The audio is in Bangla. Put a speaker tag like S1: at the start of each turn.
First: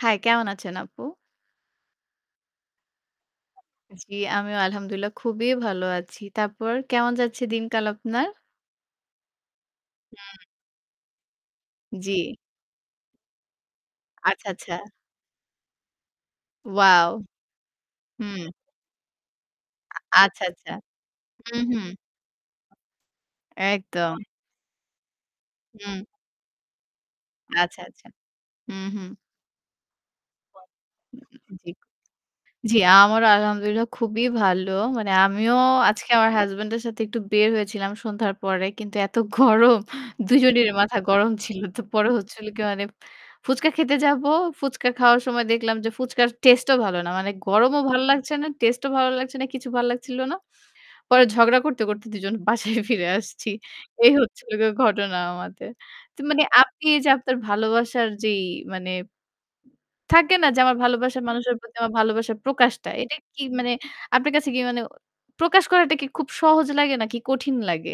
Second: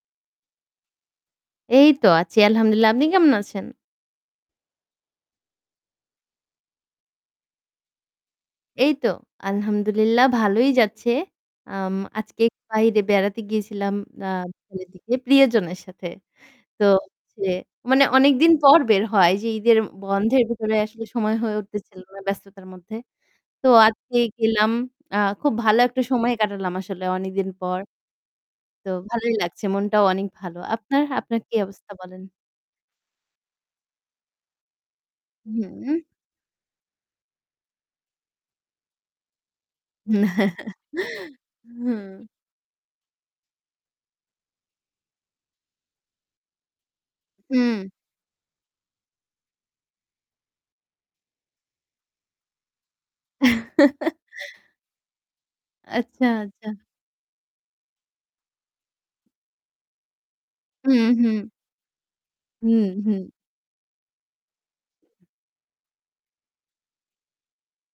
S1: হ্যাঁ, কেমন আছেন আপু?
S2: এই তো আছি আলহামদুলিল্লাহ। আপনি কেমন আছেন?
S1: জ্বী, আমিও আলহামদুলিল্লাহ খুবই ভালো আছি। তারপর কেমন যাচ্ছে দিন কাল আপনার?
S2: এই তো আলহামদুলিল্লাহ
S1: হু।
S2: ভালোই যাচ্ছে। আম
S1: জী।
S2: আজকে বাইরে বেড়াতে গিয়েছিলাম আ
S1: আচ্ছা, আচ্ছা।
S2: [unintelligible] প্রিয়জনের সাথে। তো
S1: wow!
S2: হচ্ছে মানে অনেক
S1: হুম।
S2: দিন পর বের হয় যে ঈদের
S1: আ
S2: বন্ধের
S1: আচ্ছা, আচ্ছা।
S2: ভেতরে আসলে সময় হয়ে
S1: হুম, হুম।
S2: উঠতেছিল না ব্যস্ততার মধ্যে। তো
S1: একদম।
S2: আজকে গেলাম। আ খুব ভালো
S1: হুম।
S2: একটা সময় কাটালাম আসলে অনেকদিন পর।
S1: আচ্ছা, আচ্ছা। হু,
S2: তো
S1: হু।
S2: ভালোই লাগছে। মনটাও অনেক ভালো।
S1: উ
S2: আপনার আপনার কি
S1: জ্বি,
S2: অবস্থা বলেন?
S1: জ্বি আমারও আলহামদুলিল্লাহ খুবই ভালো। মানে আমিও
S2: হুম।
S1: আজকে আমার হাসব্যান্ড এর সাথে একটু বের হয়েছিলাম সন্ধ্যার পরে। কিন্তু এত গরম ২ জনের মাথা গরম ছিল। তো পরে
S2: হুম।
S1: হচ্ছিল কি মানে ফুচকা খেতে যাবো। ফুচকা খাওয়ার সময় দেখলাম যে, ফুচকার টেস্টে ও ভালো না। মানে গরমও
S2: হুম।
S1: ভাল লাগছে না। টেস্টে ও ভালো লাগছে না। কিছু ভাল লাগছিল না। পরে ঝগড়া করতে, করতে দুজন বাসায় ফিরে আসছি। এই হচ্ছিল গিয়ে ঘটনা আমাদের। তো
S2: আচ্ছা,
S1: মানে
S2: আচ্ছা।
S1: আপনি যে আপনার ভালোবাসার যেই মানে থাকে না যে আমার
S2: হুম,
S1: ভালোবাসার
S2: হুম।
S1: মানুষের প্রতি আমার ভালবাসার
S2: হুম,
S1: প্রকাশটা। এটা
S2: হুম।
S1: কি মানে আপনার কাছে কি মানে প্রকাশ করাটা কি খুব সহজ লাগে নাকি কঠিন লাগে?